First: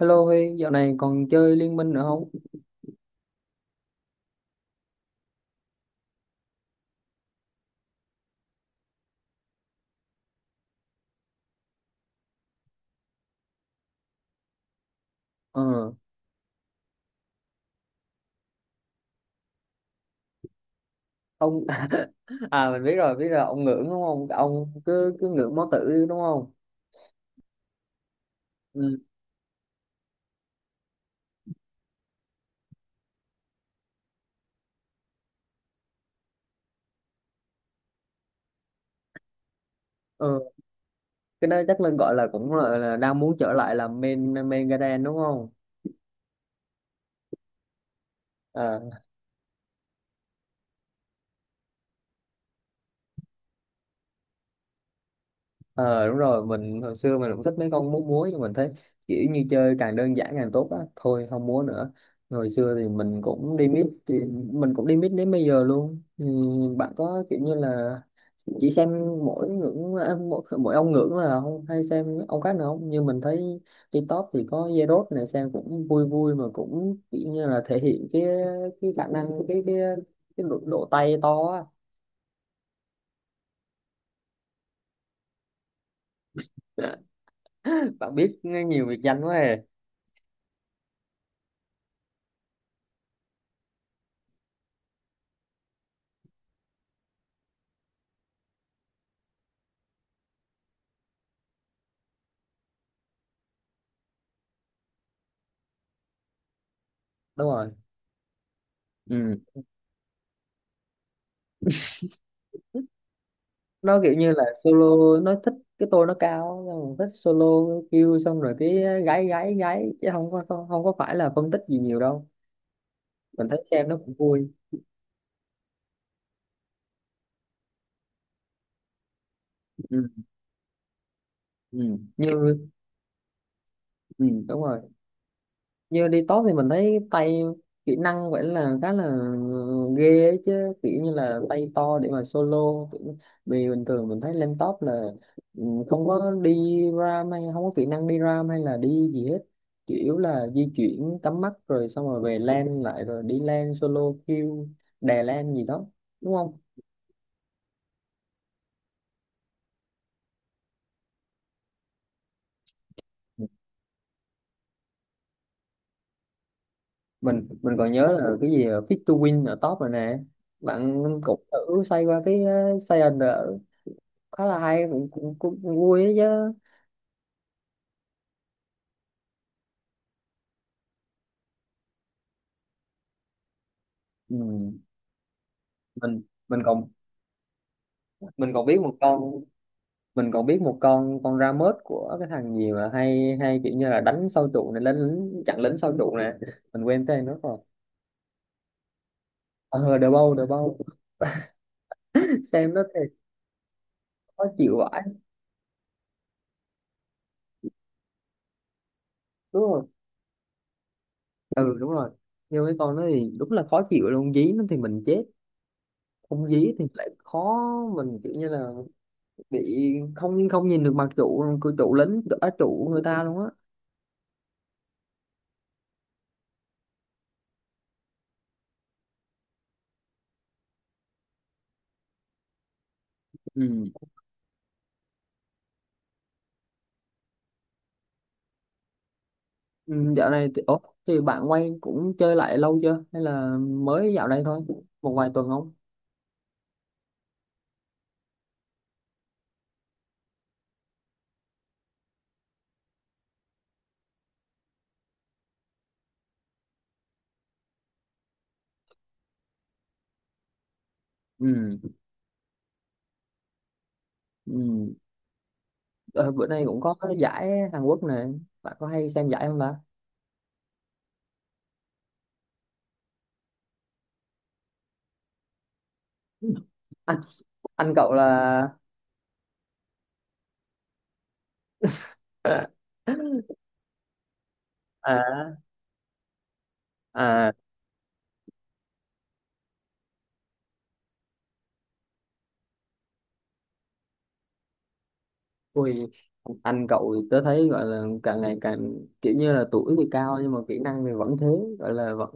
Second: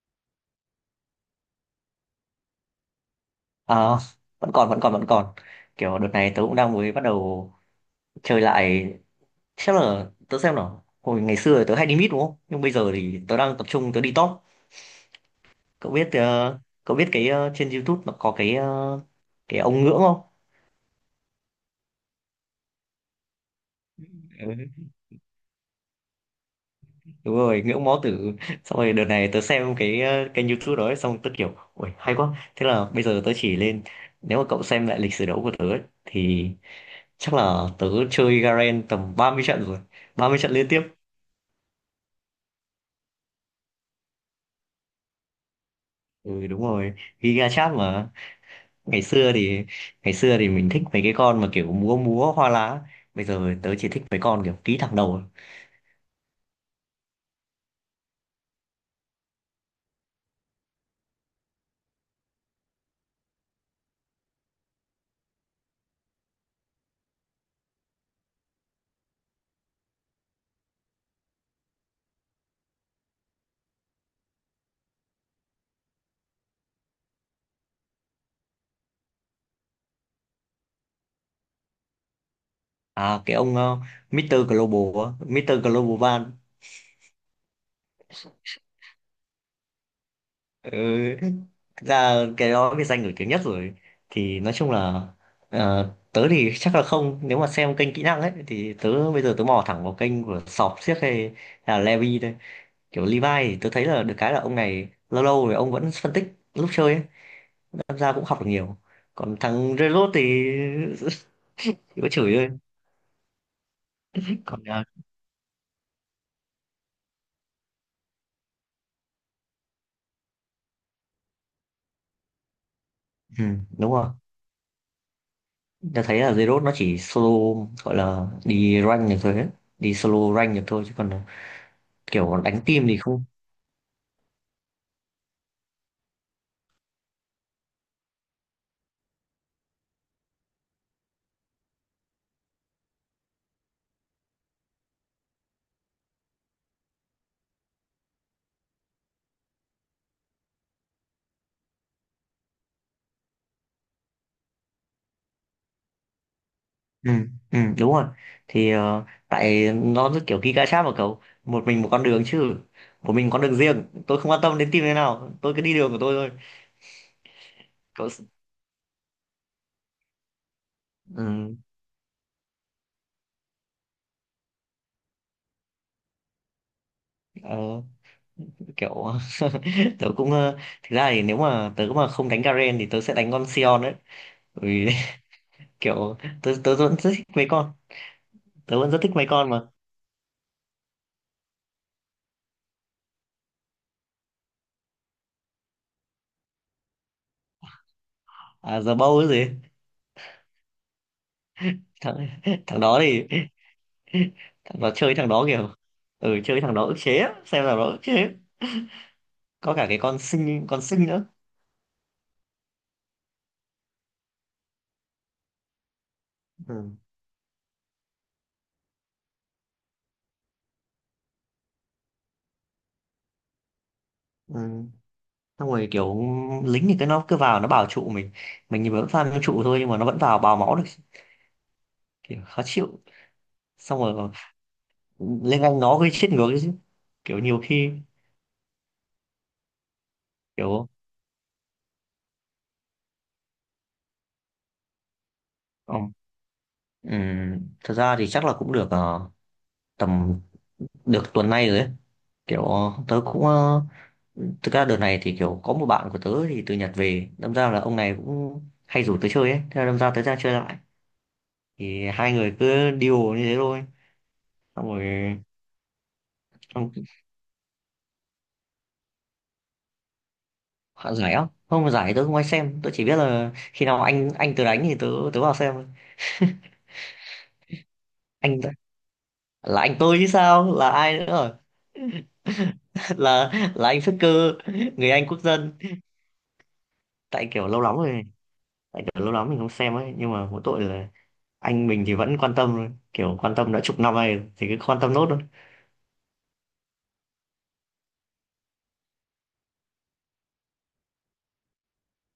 Hello Huy, dạo này còn chơi Liên Minh nữa không? Ờ, vẫn còn, kiểu đợt này tớ cũng đang mới bắt đầu chơi lại. Chắc là tớ xem nào, hồi ngày xưa thì tớ hay đi mid đúng không, nhưng bây giờ thì tớ đang tập trung tớ đi top. Ờ, Cậu biết cậu biết cái trên YouTube nó có cái cái ông ngưỡng không? ông à mình biết rồi, ông ngưỡng đúng không? Ông Ừ, cứ cứ ngưỡng máu tử đúng không? đúng rồi, ngưỡng mó tử. Xong rồi Ừ. đợt này tớ xem cái kênh YouTube đó ấy, xong tớ kiểu ui hay quá, thế là bây giờ tớ chỉ lên. Nếu mà cậu xem lại lịch sử đấu của tớ ấy, thì chắc là tớ chơi Garen tầm 30 trận rồi, 30 Ờ, trận liên tiếp. cái đó chắc Linh gọi là cũng là đang muốn trở lại làm main main Garden đúng không? Ừ đúng rồi, Giga Chat mà. Ờ, Ngày xưa thì ngày xưa thì mình thích mấy cái con mà kiểu múa múa hoa lá. Bây giờ tớ chỉ thích mấy con kiểu ký thẳng đầu. Ờ đúng rồi, mình hồi xưa mình cũng thích mấy con múa múa nhưng mình thấy kiểu như chơi càng đơn giản càng tốt á, thôi không múa nữa. Hồi xưa thì mình cũng đi mít thì mình cũng đi mít đến bây giờ luôn. Ừ, bạn có kiểu như là chỉ xem mỗi ngưỡng à, mỗi ông ngưỡng là không hay xem ông khác nữa không? Như mình thấy đi top thì có Zerod này xem cũng vui vui mà cũng kiểu như là thể hiện cái khả năng cái cái độ, độ tay to á. À cái ông Mr. Global, á, Mr. Global Van. Bạn biết nhiều biệt danh quá à. Ừ. Thực ra cái đó cái danh nổi tiếng nhất rồi. Thì nói chung là tớ thì chắc là không, nếu mà xem kênh kỹ năng ấy thì bây giờ tớ mò thẳng vào kênh của Sọp xiếc hay là Levi thôi. Kiểu Levi thì tớ thấy là được cái là ông này lâu lâu rồi ông vẫn phân tích lúc chơi ấy, Đúng rồi. tham gia cũng học được nhiều. Còn Ừ. thằng Zerot thì chỉ có chửi thôi. Nó kiểu như là Còn à, solo, nó thích cái tôi nó cao xong rồi thích solo kêu xong rồi cái gái gái gái chứ không có không có phải là phân tích gì nhiều đâu, ừ, mình thấy xem đúng nó rồi, cũng vui. ta thấy là Zerot nó chỉ solo, gọi là đi rank được thôi ấy. Đi Ừ. solo rank được thôi chứ còn à, Ừ. như kiểu đánh team thì không. ừ, đúng rồi, như đi top thì mình thấy tay kỹ năng vậy là khá là ghê ấy chứ, kiểu như là tay to để mà solo. Kiểu- vì bình thường mình thấy lên top là ừ, không có đi ram hay không có kỹ năng đi ram hay là đi gì hết, chủ yếu là di chuyển cắm mắt rồi xong rồi về lane lại rồi đi lane solo kill đè lane gì đó, đúng không? Ừ, ừ, đúng rồi. Thì ờ, tại nó rất kiểu kỹ gacha mà, cậu một mình một con đường, chứ một mình con đường riêng, tôi không quan tâm đến team thế nào, tôi cứ đi đường của tôi thôi. Mình còn Cậu. nhớ là cái gì fit to win ở top rồi nè, bạn cũng Ừ, thử xoay qua cái Saiyan khá là hay, cũng vui ấy chứ. ờ. Kiểu tớ cũng ờ, thực ra thì nếu mà tớ mà không đánh Garen thì tớ sẽ đánh con Sion đấy. Bởi Ừ. vì kiểu mình tớ mình tớ còn vẫn rất thích mấy con, mình còn tớ biết vẫn một rất thích mấy con con mà mình còn biết một con ra mớt của cái thằng gì mà hay hay kiểu như là đánh sâu trụ này, đánh lính chặn lính sâu trụ nè, mình quên tên nó rồi. à giờ bâu cái gì. Ờ đờ bâu đờ bâu. Thằng Xem thằng nó đó thì thì khó chịu thằng đó vãi. chơi, thằng đó kiểu ừ, chơi thằng đó ức chế á, xem thằng đó ức chế. Đúng Có rồi. cả cái con sinh, con sinh nữa. Ừ đúng rồi, nhưng cái con nó thì đúng là khó chịu luôn, dí nó thì mình chết, không dí thì Ừ. lại khó, mình kiểu như là bị không không nhìn được mặt trụ cửa trụ lính ở trụ người ta luôn á. Ừ. Xong rồi kiểu lính thì cái nó cứ vào nó bảo trụ mình thì vẫn farm cho trụ thôi nhưng mà nó vẫn vào bào máu được, kiểu khó chịu. Ừ. Xong rồi lên Anh nó gây chết ngược đấy chứ, kiểu nhiều khi Ừ, dạo này thì, ủa, kiểu thì bạn quay cũng chơi lại lâu chưa hay là mới dạo đây thôi, một vài tuần không? ờ, thật ra thì chắc là cũng được tầm được tuần nay rồi ấy. Kiểu thực ra đợt này thì kiểu có một bạn của tớ thì từ Nhật về, đâm ra là ông này cũng hay rủ tớ chơi ấy, thế là đâm ra tớ ra chơi lại. Ừ, Thì hai người cứ điều như thế thôi. Xong ừ. rồi. Ờ, bữa nay cũng Xong có cái giải Hàn Quốc nè, bạn có hay xem giải không ta? hạ giải á, không, giải tớ không ai xem, tớ chỉ biết là khi nào anh tớ đánh thì tớ, tớ vào xem thôi. anh anh cậu là Anh là anh tôi chứ sao là ai nữa, à, là là anh xuất cư, người Anh quốc dân. Tại à. kiểu lâu lắm rồi, tại kiểu lâu lắm mình không xem ấy, nhưng mà mỗi tội là anh mình thì vẫn quan tâm thôi. Kiểu quan tâm đã 10 năm nay rồi, thì cứ quan tâm nốt thôi. Ui, anh cậu thì tớ thấy gọi là càng ngày càng kiểu như là tuổi thì cao nhưng mà kỹ năng thì vẫn thế, gọi là vẫn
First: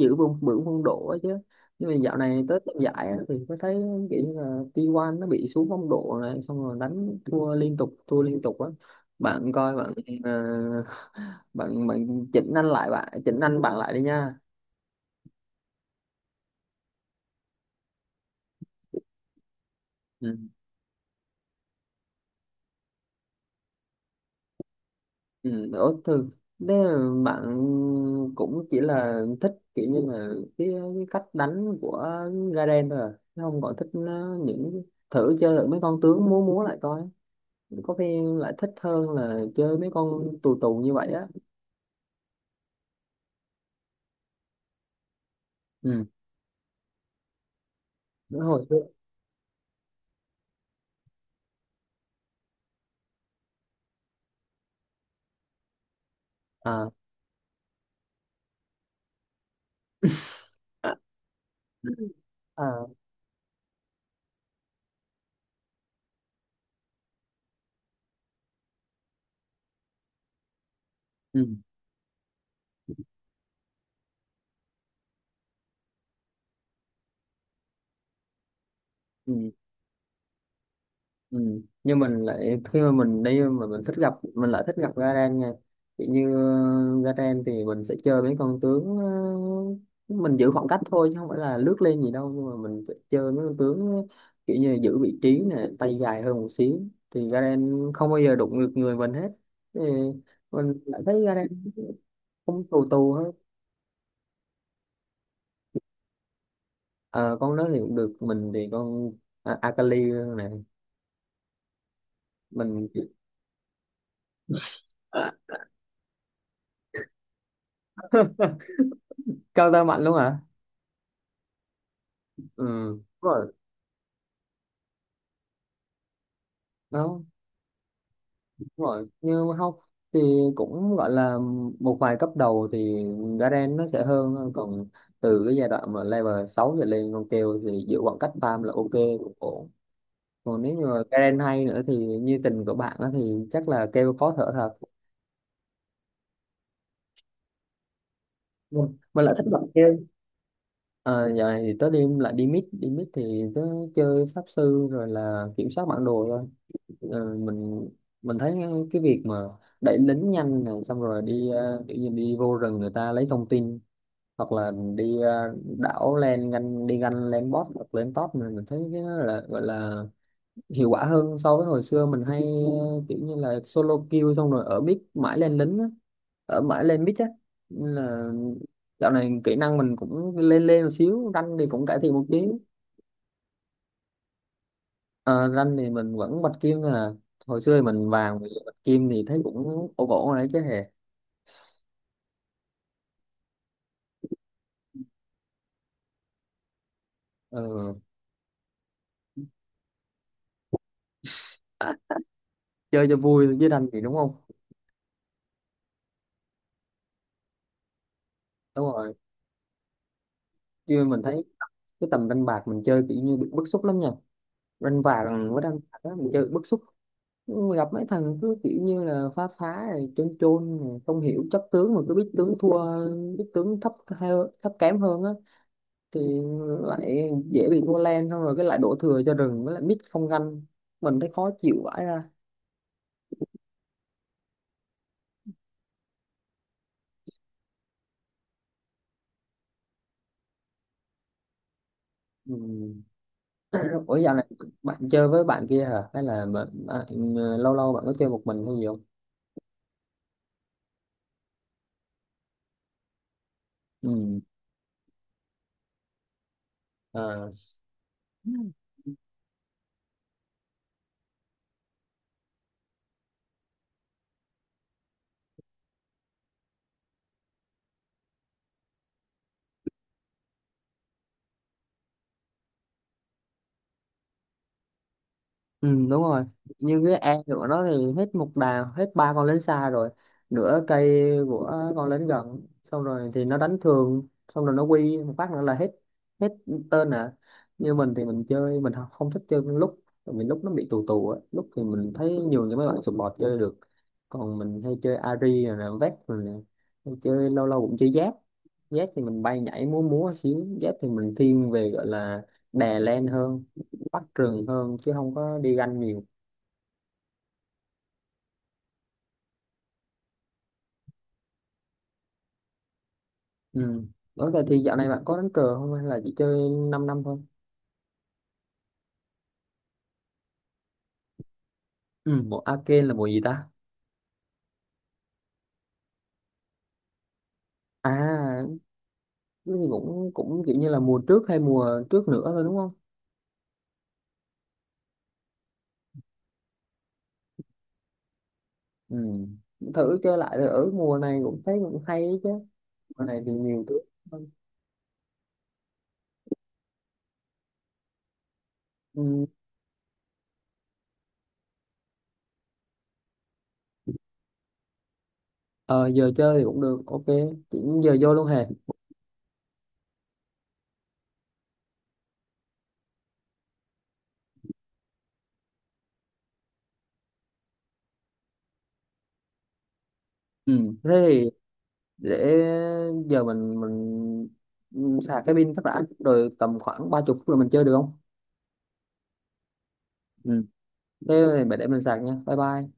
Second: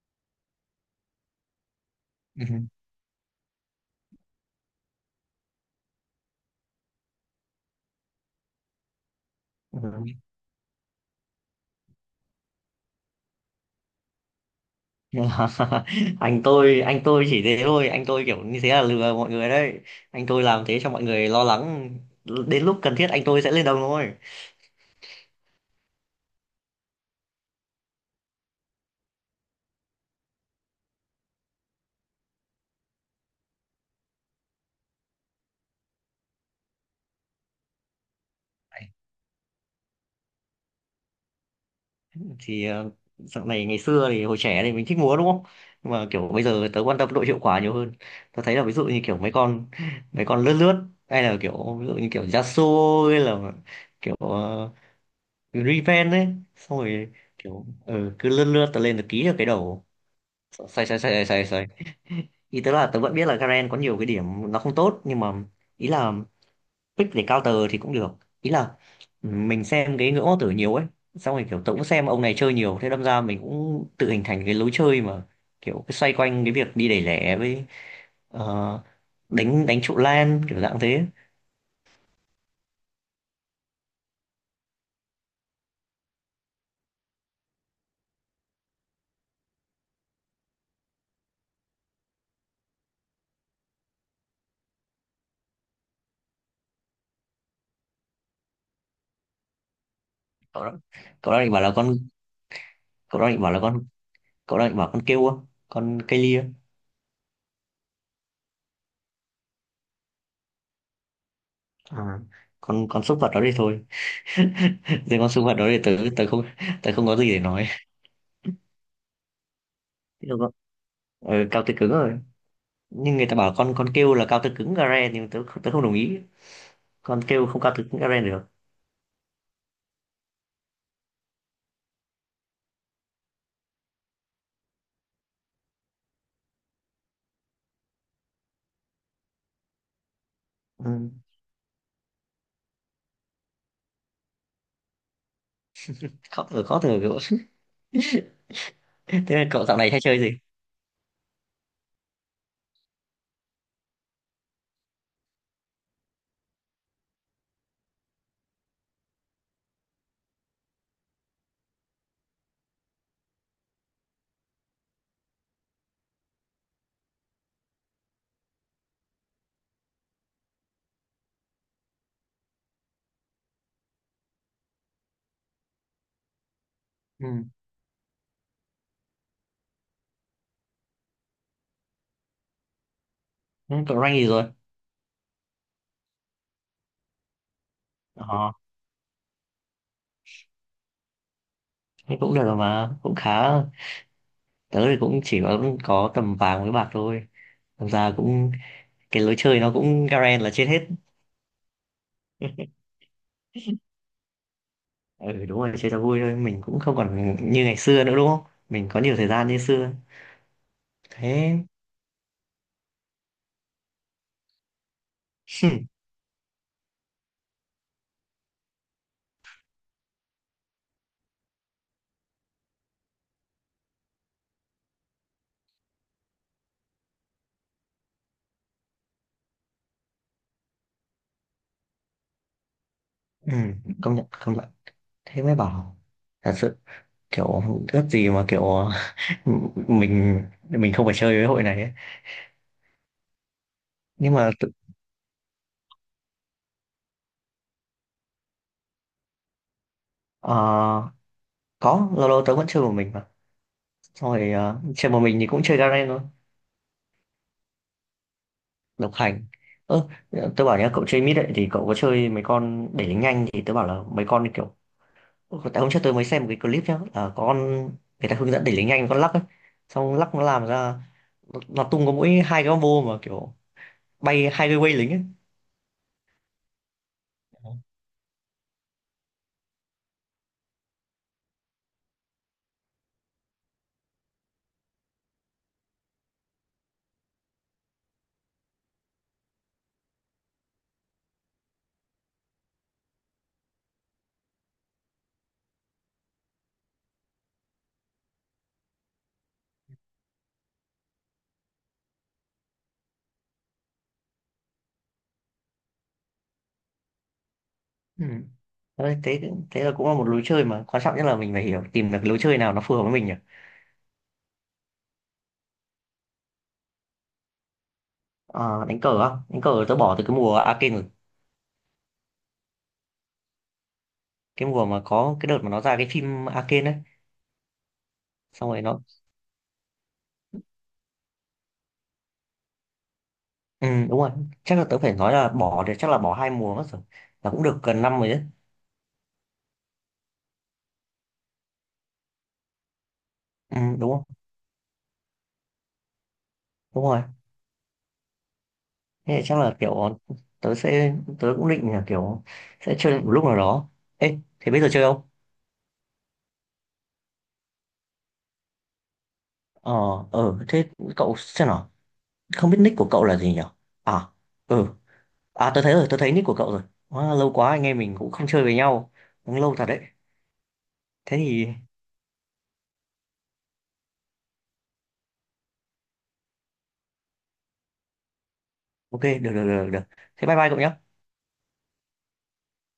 giữ vững vững phong độ ấy chứ, nhưng mà dạo này Ừ. tới tập giải á, thì có thấy kiểu như là T1 nó bị xuống phong độ này xong rồi đánh thua liên tục á, bạn coi bạn Ừ. ờ, bạn bạn chỉnh anh lại, bạn chỉnh anh bạn lại đi nha. Anh tôi chỉ thế thôi, anh tôi kiểu như thế là lừa mọi người đấy, anh Ừ. tôi làm thế cho mọi người lo lắng. Đến lúc cần thiết anh tôi sẽ lên đồng thôi. Ừ, ủa, thường thế là bạn cũng chỉ là thích kiểu như là cái, cái cách đánh của Garen thôi à? Chứ không còn thích nó- những thử chơi thử mấy con tướng múa múa lại coi, có khi lại thích hơn là chơi mấy con tù tù như vậy á. Thì ờ, dạo này ngày xưa thì hồi trẻ thì mình thích múa đúng không, nhưng Ừ mà kiểu bây giờ tớ quan tâm độ hiệu quả nhiều hơn. đúng Tớ thấy là rồi. ví dụ như kiểu mấy con, mấy con lướt lướt, hay là kiểu ví dụ như kiểu Yasuo hay là kiểu Riven ấy. Xong À. rồi kiểu ừ, cứ lướt lướt tớ lên tớ ký được cái đầu. Sai À, sai sai sai sai, ý tớ à. là tớ vẫn biết là Garen có nhiều cái điểm nó không tốt, nhưng mà ý là pick để counter thì cũng được. Ý là mình xem cái ngưỡng hoàng tử nhiều ấy, xong rồi Ừ. kiểu tôi cũng xem ông này chơi nhiều thế, đâm ra mình cũng tự hình thành cái lối chơi mà kiểu cái xoay quanh cái việc đi đẩy lẻ với ờ, Ừ. đánh, đánh trụ lan kiểu dạng thế. Ừ. Nhưng mình lại khi mà mình đi mà mình thích gặp, mình lại thích gặp Garen nha, kiểu như ờ, Garen thì mình sẽ chơi mấy con tướng ờ, mình giữ khoảng cách thôi chứ không phải là lướt lên gì đâu, nhưng mà mình sẽ chơi mấy con tướng kiểu như giữ vị trí nè, tay dài hơn một xíu, thì Garen không bao giờ đụng được người mình hết, thì Cậu đó, mình lại thấy cậu đang định bảo Garen là con không tù tù cậu đang hết. định bảo là con cậu đang định bảo con kêu không, con cây lia. Ờ, con đó thì cũng được, mình thì con à, Akali này, À. mình Con súc vật đó đi thôi. Riêng con súc vật đó thì tớ tớ không tớ không có gì để nói. cao tơ mạnh luôn Thế là- hả? con- ờ, cao tơ cứng rồi, Ừ đúng nhưng người ta rồi. bảo con kêu là cao tơ cứng gare, nhưng tớ tớ không đồng ý. Đó. Con kêu không cao từ cũng Eren được. Đúng rồi, như học thì cũng gọi là một vài cấp đầu thì Garen nó sẽ hơn, còn từ cái giai đoạn mà level 6 trở lên, con kêu thì giữ khoảng cách farm là ok, cũng ổn, còn nếu như mà Ừ. Garen hay nữa thì như tình của bạn á thì chắc là kêu khó thở thật. Khó thở, khó thở kiểu Vâng. Mình lại thế là thích gặp cậu dạo này kêu. hay chơi gì? À, giờ này thì tới đêm lại đi mid, đi mid thì tớ chơi pháp sư rồi là kiểm soát bản đồ thôi. Ờ, mình thấy cái việc mà đẩy lính nhanh này xong rồi đi ờ, kiểu như đi vô rừng người ta lấy thông tin hoặc là đi ờ, đảo lên ganh, đi ganh lên bot hoặc lên top, mình thấy cái đó là gọi là hiệu quả hơn so với hồi xưa mình hay ờ, kiểu như là solo kill xong rồi ở mid mãi lên lính á, ở mãi lên mid á. Ừ. Nên là dạo này kỹ năng mình cũng lên lên một xíu, rank thì cũng cải thiện một tí. Ừ, cậu rank gì rồi? Ờ, rank thì mình vẫn bạch kim, là hồi xưa thì mình vàng, bây Ờ giờ bạch kim thì thấy cũng ổn ổn rồi đấy chứ hề. thế cũng được rồi mà cũng khá, tớ thì cũng chỉ có tầm vàng với bạc thôi. Ờ, Thật ra cũng cái lối chơi nó cũng Garen là chết hết. chơi cho vui chứ rank thì đúng không? Ừ đúng rồi, chơi cho vui thôi, mình cũng không còn như ngày xưa nữa đúng không, Đúng mình có rồi. nhiều thời gian như xưa. Chứ mình thấy Thế cái tầm đánh bạc mình chơi kiểu như bị bức xúc lắm nha, đánh bạc với đánh bạc đó, mình chơi bị bức xúc, gặp mấy thằng cứ kiểu như là phá phá rồi chôn chôn rồi không hiểu chất tướng mà cứ biết tướng thua, biết tướng thấp hơn- thấp kém hơn á, thì lại dễ bị thua len xong rồi cái lại đổ thừa cho rừng với lại mít không ganh, mình thấy khó chịu vãi ra. ừ, công nhận công nhận. Thế mới bảo, thật sự kiểu, ước gì mà kiểu mình mình không phải chơi với hội này ấy. Ừ. Ủa dạo Nhưng này mà tự- bạn chơi với bạn kia hả, hay là bạn, à, lâu lâu bạn có chơi một mình hay gì không? ờ, có lâu lâu tớ vẫn chơi một mình mà. Xong Ừ. rồi ờ, chơi một mình thì cũng chơi Garen thôi, À. độc hành. Ơ, tớ bảo nhá, cậu chơi mid ấy thì cậu có chơi mấy con để lính nhanh, thì tớ bảo là mấy con kiểu, tại hôm trước tớ mới xem một cái clip nhá là có con người ta hướng dẫn để lính nhanh, con lắc ấy, xong lắc nó làm ra nó tung có mỗi 2 cái combo mà kiểu bay 2 cái way lính ấy. Ừ, đúng rồi, như cái e của nó thì hết một đàn, hết ba con lính xa rồi nửa cây của con lính gần, xong rồi thì nó đánh thường xong rồi nó quy một phát nữa là hết, hết tên à. Như mình thì mình chơi, mình không không thích chơi con lúc, tại vì lúc nó bị tù tù á, lúc thì mình thấy nhường cho mấy bạn support chơi được, còn mình hay chơi Ari rồi nè, Vec rồi nè, hay chơi, lâu lâu cũng chơi Zed. Zed thì mình bay nhảy múa múa xíu, Zed thì mình thiên về gọi là đè lên hơn, bắt trường hơn chứ không có đi ganh nhiều. Ừ. Đấy, thế thế là cũng là một lối chơi, mà quan trọng nhất là mình phải hiểu tìm được lối chơi nào nó phù hợp với mình nhỉ. Ừ. Ủa vậy thì dạo này bạn có đánh cờ không hay là chỉ chơi 5 năm năm thôi? Ờ, đánh cờ á, đánh cờ tớ bỏ từ cái mùa Arcane rồi. Ừ. Mùa arcade là mùa gì ta? Cái mùa mà có cái đợt mà nó ra cái phim Arcane ấy, À xong rồi nó cái gì cũng cũng kiểu như là mùa trước hay mùa trước nữa thôi đúng không? ừ, đúng rồi. Chắc là tớ phải nói là bỏ thì chắc là bỏ 2 mùa mất rồi, là cũng được gần năm rồi đấy. Ừ. Thử chơi lại rồi ở mùa này cũng thấy cũng hay ấy chứ, mùa này thì Ừ, nhiều thứ đúng không, hơn. đúng rồi. Thế thì Ừ. chắc là kiểu tớ sẽ, tớ cũng định là kiểu sẽ chơi một lúc nào đó. Ê thế bây giờ chơi không? Ờ, giờ chơi thì cũng được ok, chỉ giờ vô luôn hề. Ờ, ờ thế, cậu xem nào, không biết nick của cậu là gì nhỉ? À, ừ, à tớ thấy rồi, tớ thấy nick của cậu rồi. Quá lâu, quá anh em mình cũng không chơi với nhau, cũng lâu thật đấy. Ừ. Thế Thế thì thì để giờ mình sạc cái pin phát đã rồi tầm khoảng 30 phút là mình chơi được không? ok, được được được được, thế bye Ừ. bye cậu nhé. Thế để mình sạc nha, bye bye.